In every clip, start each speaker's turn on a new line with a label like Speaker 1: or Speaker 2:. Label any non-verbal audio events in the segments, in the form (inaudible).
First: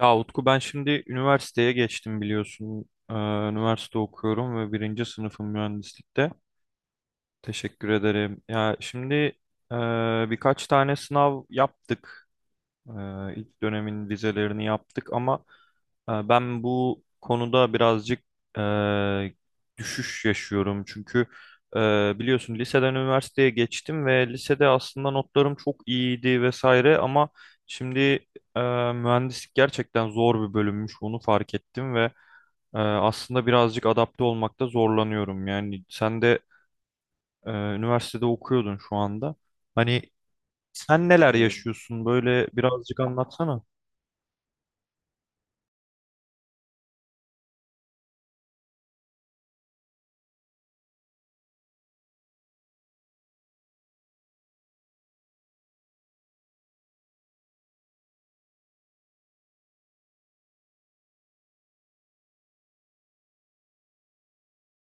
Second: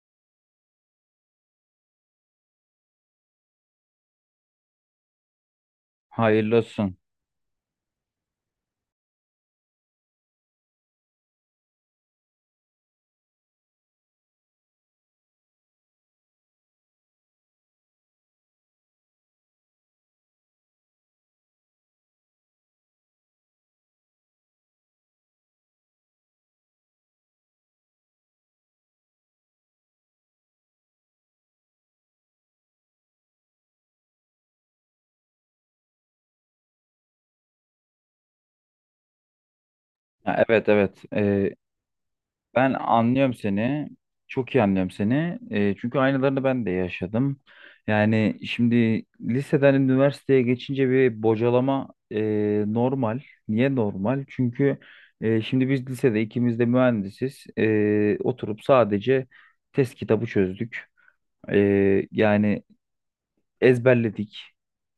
Speaker 1: Ya Utku, ben şimdi üniversiteye geçtim biliyorsun. Üniversite okuyorum ve birinci sınıfım mühendislikte.
Speaker 2: Hayırlı olsun.
Speaker 1: Teşekkür ederim. Ya şimdi e, birkaç tane sınav yaptık. İlk dönemin vizelerini yaptık ama ben bu konuda birazcık e, düşüş yaşıyorum. Çünkü e, biliyorsun liseden üniversiteye geçtim ve lisede aslında notlarım çok iyiydi vesaire ama şimdi e, mühendislik gerçekten zor bir bölümmüş, onu fark ettim ve aslında birazcık adapte olmakta zorlanıyorum. Yani sen de üniversitede okuyordun şu anda. Hani
Speaker 2: Evet evet.
Speaker 1: sen neler, evet, yaşıyorsun? Böyle
Speaker 2: Ben
Speaker 1: birazcık
Speaker 2: anlıyorum
Speaker 1: anlatsana.
Speaker 2: seni. Çok iyi anlıyorum seni. Çünkü aynılarını ben de yaşadım. Yani şimdi liseden üniversiteye geçince bir bocalama normal. Niye normal? Çünkü şimdi biz lisede ikimiz de mühendisiz. E, oturup sadece test kitabı çözdük. E, Yani ezberledik.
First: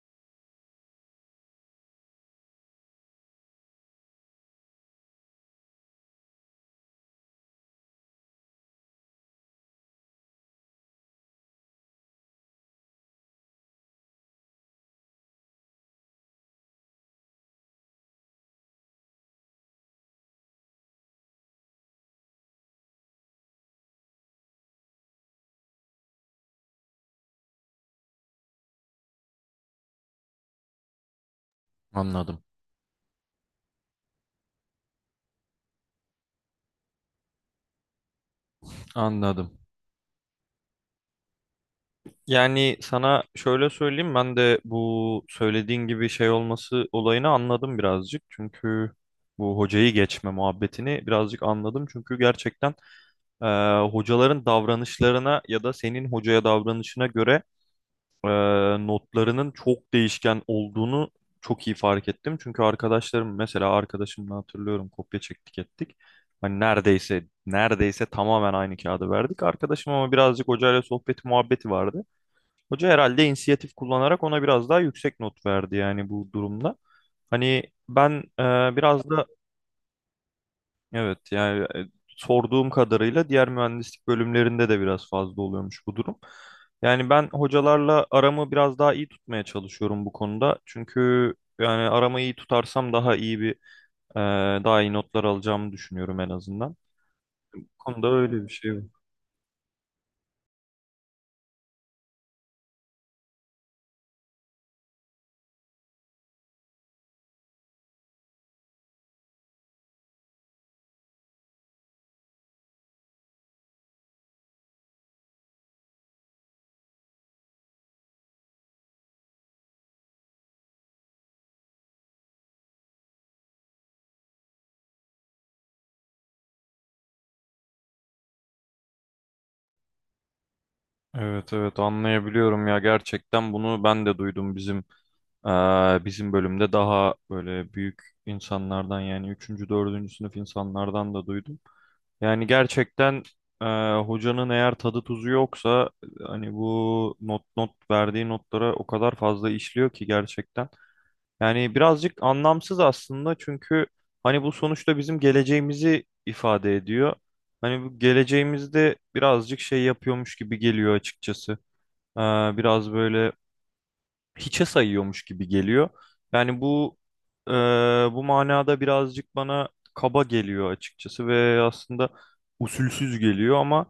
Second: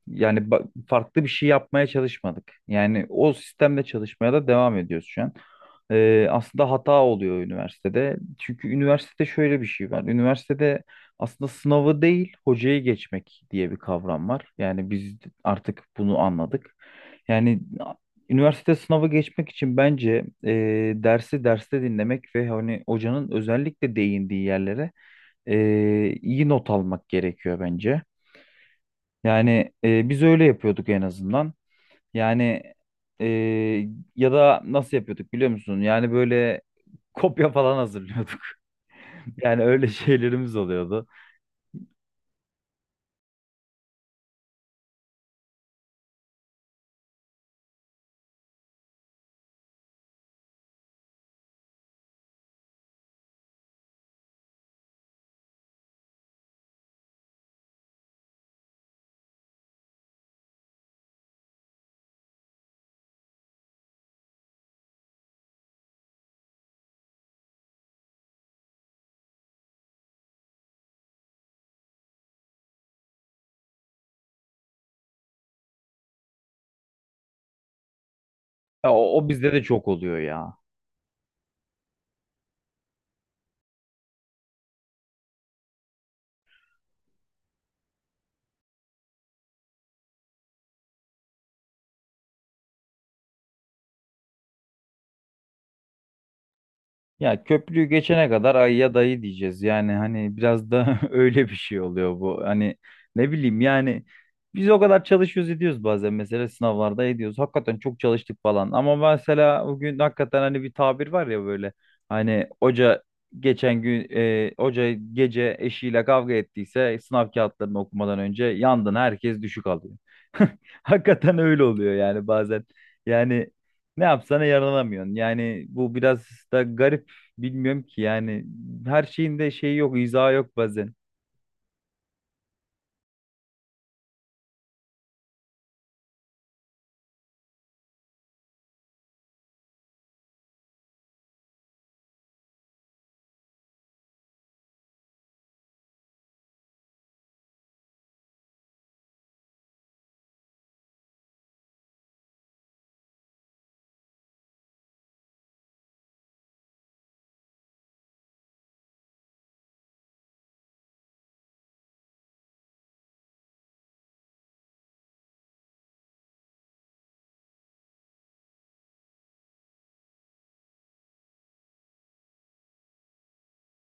Speaker 2: Yani farklı bir şey yapmaya çalışmadık. Yani o sistemle çalışmaya da devam ediyoruz şu an. Aslında hata oluyor üniversitede. Çünkü üniversitede şöyle bir şey var. Üniversitede aslında sınavı değil, hocayı geçmek diye bir kavram var. Yani biz artık bunu anladık. Yani üniversite sınavı geçmek için bence dersi derste dinlemek ve hani hocanın özellikle değindiği yerlere e, iyi not almak gerekiyor bence. Yani biz öyle yapıyorduk en azından.
Speaker 1: Anladım.
Speaker 2: Yani e, ya da nasıl yapıyorduk biliyor musun? Yani böyle kopya falan hazırlıyorduk. (laughs)
Speaker 1: Anladım.
Speaker 2: Yani öyle şeylerimiz oluyordu.
Speaker 1: Yani sana şöyle söyleyeyim, ben de bu söylediğin gibi şey olması olayını anladım birazcık. Çünkü bu hocayı geçme muhabbetini birazcık anladım. Çünkü gerçekten hocaların davranışlarına ya da senin hocaya davranışına göre e, notlarının çok değişken olduğunu çok iyi fark ettim. Çünkü arkadaşlarım mesela, arkadaşımla hatırlıyorum kopya çektik ettik. Hani neredeyse tamamen aynı kağıdı verdik. Arkadaşım ama birazcık hocayla sohbeti muhabbeti vardı. Hoca herhalde inisiyatif kullanarak ona biraz daha yüksek not verdi yani bu durumda. Hani ben
Speaker 2: Ya,
Speaker 1: biraz da
Speaker 2: o bizde de çok oluyor ya.
Speaker 1: evet, yani sorduğum kadarıyla diğer mühendislik bölümlerinde de biraz fazla oluyormuş bu durum. Yani ben hocalarla aramı biraz daha iyi tutmaya çalışıyorum bu konuda. Çünkü yani aramı iyi tutarsam daha iyi bir e, daha iyi notlar alacağımı düşünüyorum en azından.
Speaker 2: Ya
Speaker 1: Bu
Speaker 2: köprüyü
Speaker 1: konuda
Speaker 2: geçene
Speaker 1: öyle bir
Speaker 2: kadar
Speaker 1: şey var.
Speaker 2: ayıya dayı diyeceğiz. Yani hani biraz da (laughs) öyle bir şey oluyor bu. Hani ne bileyim yani biz o kadar çalışıyoruz ediyoruz bazen mesela sınavlarda ediyoruz. Hakikaten çok çalıştık falan. Ama mesela bugün hakikaten hani bir tabir var ya böyle. Hani hoca geçen gün hoca gece eşiyle kavga ettiyse sınav kağıtlarını okumadan önce yandın herkes düşük alıyor. (laughs) Hakikaten öyle oluyor yani bazen. Yani ne yapsana yaralanamıyorsun. Yani bu biraz da garip. Bilmiyorum ki yani her şeyin de şeyi yok, izahı yok bazen.
Speaker 1: Evet evet, anlayabiliyorum ya, gerçekten bunu ben de duydum bizim bizim bölümde daha böyle büyük insanlardan, yani üçüncü dördüncü sınıf insanlardan da duydum. Yani gerçekten e, hocanın eğer tadı tuzu yoksa hani bu not verdiği notlara o kadar fazla işliyor ki gerçekten. Yani birazcık anlamsız aslında, çünkü hani bu sonuçta bizim geleceğimizi ifade ediyor. Hani bu geleceğimizde birazcık şey yapıyormuş gibi geliyor açıkçası. E, Biraz böyle hiçe sayıyormuş gibi geliyor. Yani bu e, bu manada birazcık bana kaba geliyor açıkçası ve aslında usulsüz geliyor ama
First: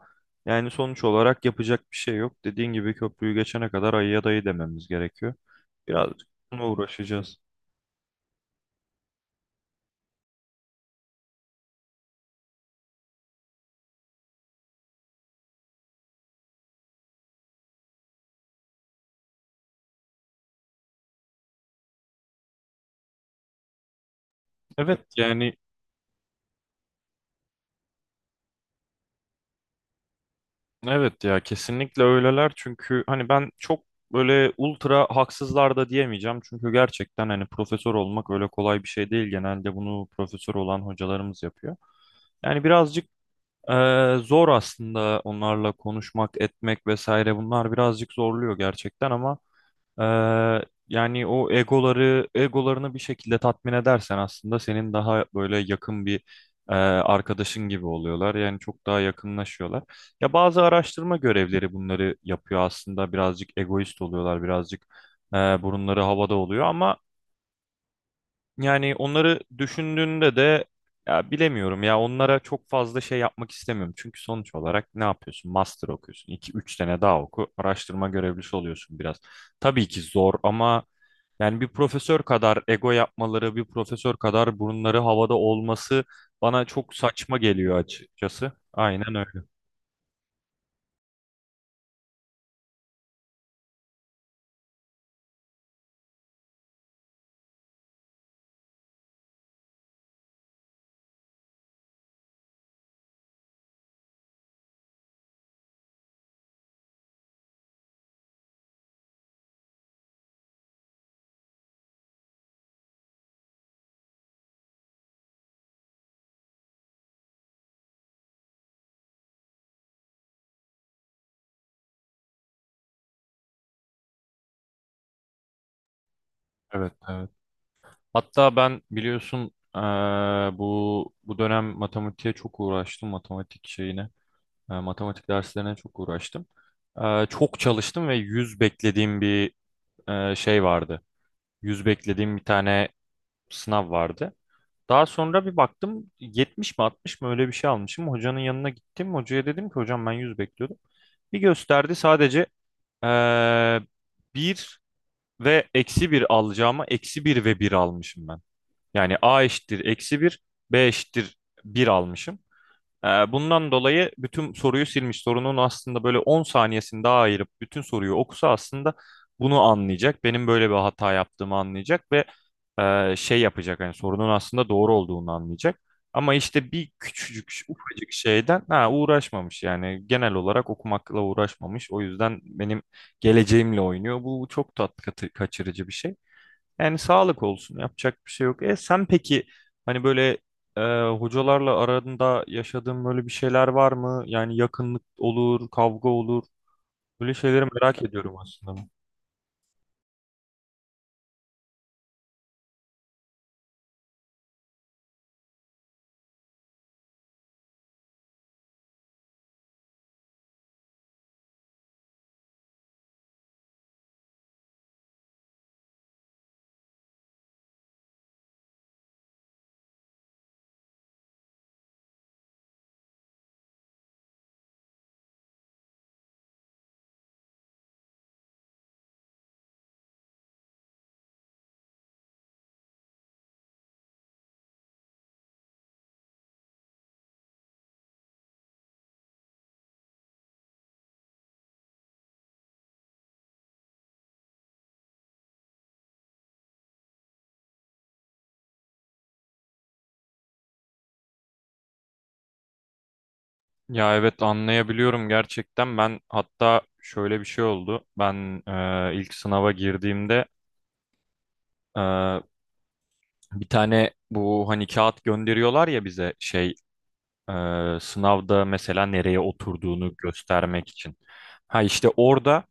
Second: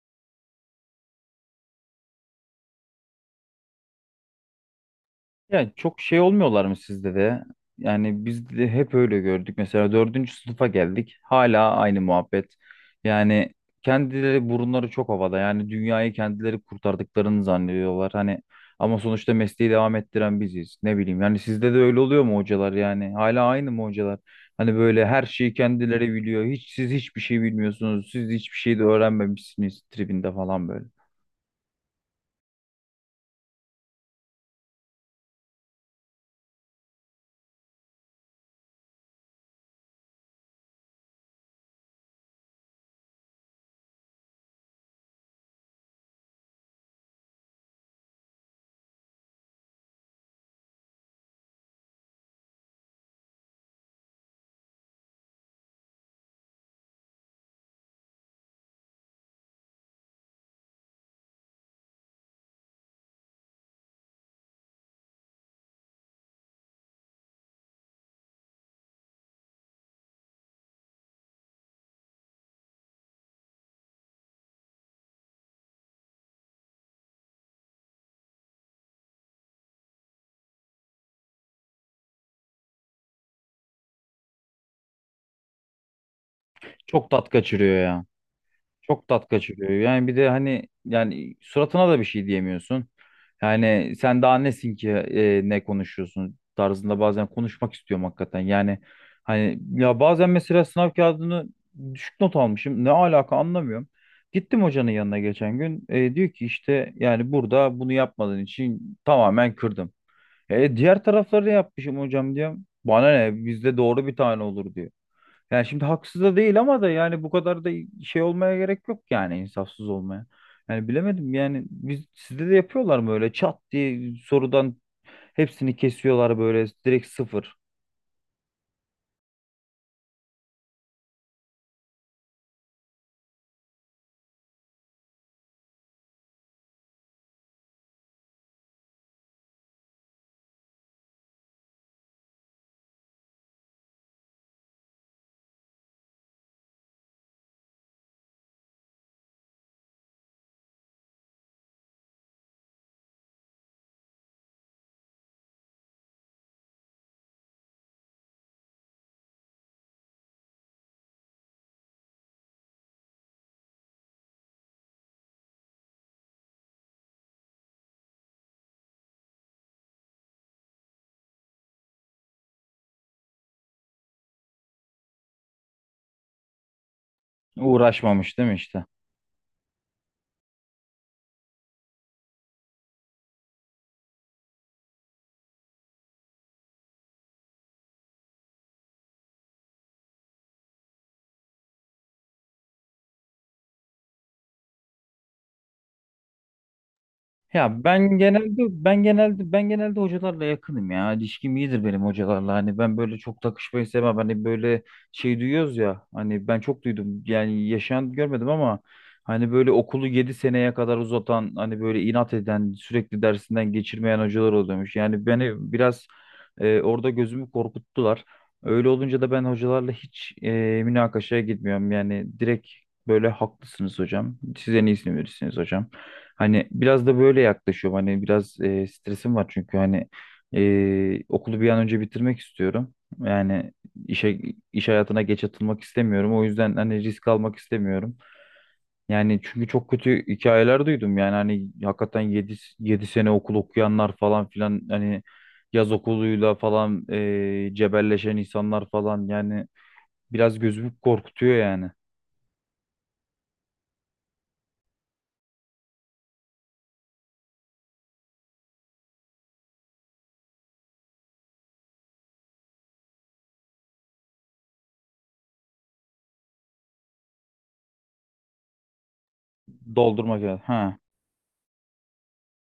Speaker 1: yani sonuç olarak yapacak bir şey yok. Dediğin gibi, köprüyü geçene kadar ayıya dayı dememiz gerekiyor.
Speaker 2: Yani çok şey
Speaker 1: Birazcık
Speaker 2: olmuyorlar
Speaker 1: bununla
Speaker 2: mı sizde
Speaker 1: uğraşacağız.
Speaker 2: de? Yani biz de hep öyle gördük. Mesela dördüncü sınıfa geldik. Hala aynı muhabbet. Yani kendileri burunları çok havada. Yani dünyayı kendileri kurtardıklarını zannediyorlar. Hani ama sonuçta mesleği devam ettiren biziz. Ne bileyim. Yani sizde de öyle oluyor mu hocalar yani? Hala aynı mı hocalar? Hani
Speaker 1: Evet
Speaker 2: böyle her şeyi
Speaker 1: yani
Speaker 2: kendileri biliyor. Hiç siz hiçbir şey bilmiyorsunuz. Siz hiçbir şey de öğrenmemişsiniz tribinde falan böyle.
Speaker 1: evet, ya kesinlikle öyleler çünkü hani ben çok böyle ultra haksızlar da diyemeyeceğim, çünkü gerçekten hani profesör olmak öyle kolay bir şey değil, genelde bunu profesör olan hocalarımız yapıyor. Yani birazcık zor aslında onlarla konuşmak etmek vesaire, bunlar birazcık zorluyor gerçekten ama yani o egolarını bir şekilde tatmin edersen aslında senin daha böyle yakın bir arkadaşın gibi oluyorlar. Yani çok daha yakınlaşıyorlar. Ya bazı araştırma görevleri bunları yapıyor aslında. Birazcık egoist oluyorlar, birazcık burunları havada oluyor ama yani onları düşündüğünde de ya bilemiyorum ya, onlara çok fazla şey yapmak istemiyorum. Çünkü sonuç olarak ne yapıyorsun? Master okuyorsun. 2 3 sene daha oku. Araştırma görevlisi oluyorsun biraz. Tabii ki zor ama yani bir profesör kadar ego yapmaları, bir profesör kadar burunları havada olması bana çok
Speaker 2: Çok tat
Speaker 1: saçma
Speaker 2: kaçırıyor
Speaker 1: geliyor
Speaker 2: ya.
Speaker 1: açıkçası.
Speaker 2: Çok
Speaker 1: Aynen
Speaker 2: tat
Speaker 1: öyle.
Speaker 2: kaçırıyor. Yani bir de hani yani suratına da bir şey diyemiyorsun. Yani sen daha nesin ki ne konuşuyorsun tarzında bazen konuşmak istiyorum hakikaten. Yani hani ya bazen mesela sınav kağıdını düşük not almışım. Ne alaka anlamıyorum. Gittim hocanın yanına geçen gün. E, diyor ki işte yani burada bunu yapmadığın için tamamen kırdım. E, diğer tarafları da yapmışım hocam diyorum. Bana ne bizde doğru bir tane olur diyor. Yani şimdi haksız da değil ama da yani bu kadar da şey olmaya gerek yok yani insafsız olmaya. Yani bilemedim yani biz sizde de yapıyorlar mı öyle çat diye sorudan hepsini kesiyorlar böyle
Speaker 1: Evet,
Speaker 2: direkt
Speaker 1: evet.
Speaker 2: sıfır.
Speaker 1: Hatta ben biliyorsun bu bu dönem matematiğe çok uğraştım, matematik şeyine. Matematik derslerine çok uğraştım. Çok çalıştım ve 100 beklediğim bir şey vardı. 100 beklediğim bir tane sınav vardı. Daha sonra bir baktım 70 mi 60 mı, öyle bir şey almışım. Hocanın yanına gittim. Hocaya dedim ki hocam, ben 100 bekliyordum. Bir gösterdi sadece eee 1 ve -1 alacağıma -1 ve 1 almışım ben. Yani A eşittir -1, B eşittir 1 almışım. Bundan dolayı bütün soruyu silmiş. Sorunun aslında böyle 10 saniyesini daha ayırıp bütün soruyu okusa aslında bunu anlayacak. Benim böyle bir hata yaptığımı anlayacak ve şey yapacak, hani sorunun aslında doğru olduğunu anlayacak. Ama işte bir küçücük, ufacık
Speaker 2: Uğraşmamış değil mi
Speaker 1: şeyden
Speaker 2: işte?
Speaker 1: uğraşmamış, yani genel olarak okumakla uğraşmamış. O yüzden benim geleceğimle oynuyor. Bu çok tat kaçırıcı bir şey. Yani sağlık olsun, yapacak bir şey yok. E sen peki, hani böyle e, hocalarla aranda yaşadığın böyle bir şeyler var mı? Yani yakınlık olur, kavga olur. Böyle şeyleri
Speaker 2: Ya
Speaker 1: merak ediyorum aslında.
Speaker 2: ben genelde hocalarla yakınım ya. İlişkim iyidir benim hocalarla. Hani ben böyle çok takışmayı sevmem. Hani böyle şey duyuyoruz ya. Hani ben çok duydum. Yani yaşayan görmedim ama hani böyle okulu 7 seneye kadar uzatan, hani böyle inat eden, sürekli dersinden geçirmeyen hocalar oluyormuş. Yani beni biraz orada gözümü korkuttular. Öyle olunca da ben hocalarla hiç münakaşaya gitmiyorum. Yani direkt böyle haklısınız hocam. Siz en iyisini verirsiniz hocam. Hani biraz da böyle yaklaşıyorum. Hani biraz stresim var çünkü hani okulu bir an önce bitirmek istiyorum. Yani işe iş hayatına geç atılmak istemiyorum. O yüzden hani risk almak istemiyorum. Yani çünkü çok kötü hikayeler duydum. Yani hani hakikaten yedi sene okul okuyanlar falan filan hani yaz okuluyla falan cebelleşen insanlar falan yani biraz gözümü korkutuyor yani.
Speaker 1: Ya evet, anlayabiliyorum gerçekten. Ben hatta şöyle bir şey oldu. Ben ilk sınava girdiğimde e, bir tane bu hani kağıt gönderiyorlar ya bize, şey e, sınavda mesela nereye oturduğunu
Speaker 2: Doldurmak ya.
Speaker 1: göstermek
Speaker 2: Ha,
Speaker 1: için. Ha işte orada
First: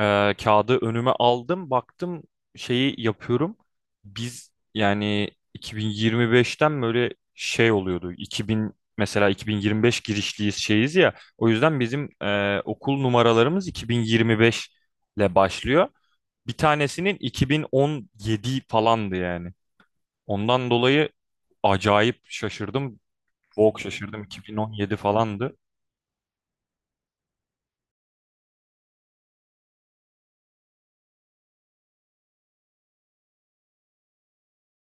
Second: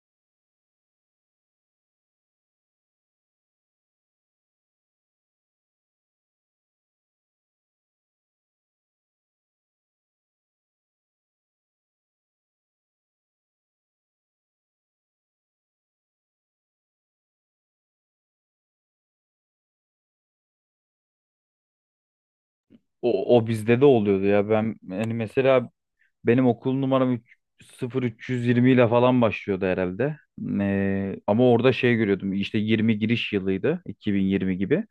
Speaker 1: Kağıdı önüme aldım, baktım şeyi yapıyorum. Biz yani 2025'ten böyle şey oluyordu. 2000, mesela 2025 girişliyiz şeyiz ya. O yüzden bizim okul numaralarımız 2025 ile başlıyor. Bir tanesinin 2017 falandı yani. Ondan dolayı acayip şaşırdım.
Speaker 2: O, o
Speaker 1: Çok
Speaker 2: bizde de
Speaker 1: şaşırdım.
Speaker 2: oluyordu ya. Ben
Speaker 1: 2017
Speaker 2: yani
Speaker 1: falandı.
Speaker 2: mesela benim okul numaram 3, 0320 ile falan başlıyordu herhalde. Ama orada şey görüyordum. İşte 20 giriş yılıydı. 2020 gibi.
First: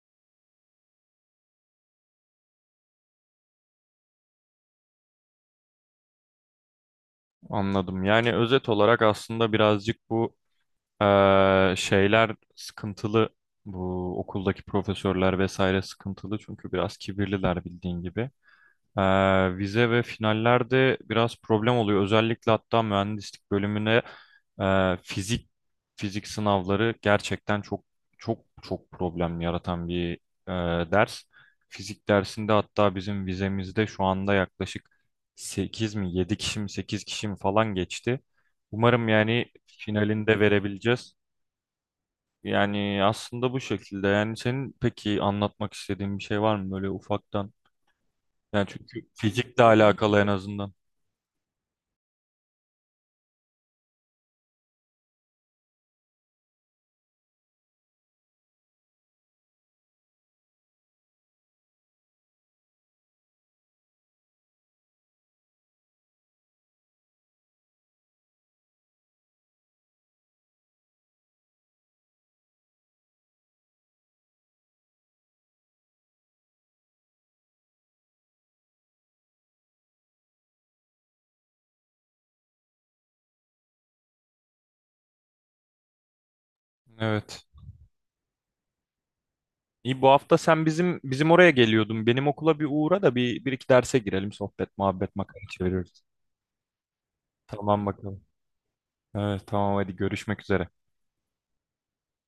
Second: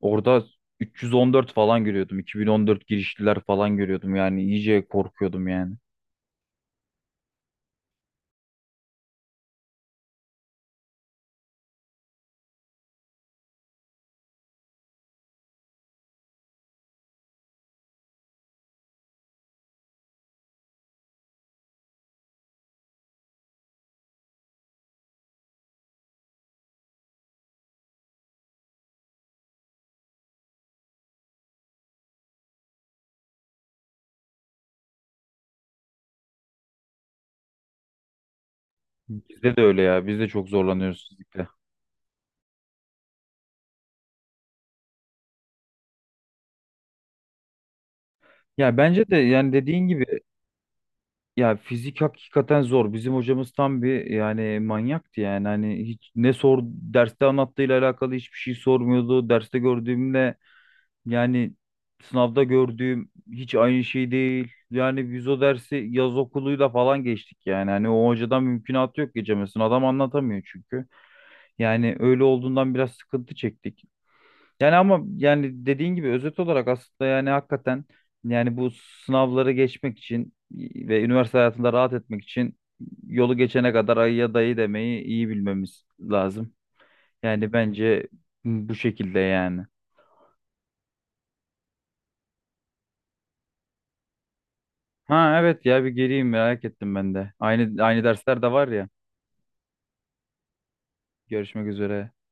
Speaker 2: Orada 314 falan görüyordum. 2014 girişliler falan görüyordum. Yani iyice korkuyordum yani.
Speaker 1: Anladım. Yani özet olarak aslında birazcık bu şeyler sıkıntılı. Bu okuldaki profesörler vesaire sıkıntılı, çünkü biraz kibirliler bildiğin gibi. Vize ve finallerde biraz problem oluyor. Özellikle hatta mühendislik bölümüne e, fizik fizik sınavları gerçekten çok çok çok problem yaratan bir e, ders. Fizik dersinde hatta bizim vizemizde şu anda yaklaşık 8 mi, 7 kişi mi, 8 kişi mi falan geçti. Umarım yani
Speaker 2: Bizde de öyle ya. Biz de
Speaker 1: finalinde
Speaker 2: çok zorlanıyoruz
Speaker 1: verebileceğiz.
Speaker 2: sizlikle.
Speaker 1: Yani aslında bu şekilde. Yani senin peki anlatmak istediğin bir şey var mı böyle ufaktan? Yani
Speaker 2: Ya bence
Speaker 1: çünkü
Speaker 2: de yani
Speaker 1: fizikle
Speaker 2: dediğin gibi
Speaker 1: alakalı en azından.
Speaker 2: ya fizik hakikaten zor. Bizim hocamız tam bir yani manyaktı yani. Hani hiç ne sor derste anlattığıyla alakalı hiçbir şey sormuyordu. Derste gördüğümle yani sınavda gördüğüm hiç aynı şey değil. Yani biz o dersi yaz okuluyla falan geçtik yani. Hani o hocadan mümkünatı yok geçemezsin. Adam anlatamıyor çünkü. Yani öyle olduğundan biraz sıkıntı çektik. Yani ama yani dediğin gibi özet olarak aslında yani hakikaten yani bu sınavları geçmek için ve üniversite hayatında rahat etmek için yolu geçene kadar ayıya dayı demeyi iyi bilmemiz lazım.
Speaker 1: Evet.
Speaker 2: Yani bence bu şekilde yani.
Speaker 1: İyi, bu hafta sen bizim oraya geliyordun. Benim okula bir uğra da bir, bir iki derse girelim. Sohbet, muhabbet,
Speaker 2: Ha
Speaker 1: makara
Speaker 2: evet ya bir
Speaker 1: çeviririz.
Speaker 2: geleyim merak ettim ben de.
Speaker 1: Tamam
Speaker 2: Aynı
Speaker 1: bakalım.
Speaker 2: dersler de var ya.
Speaker 1: Evet tamam, hadi görüşmek üzere.
Speaker 2: Görüşmek üzere.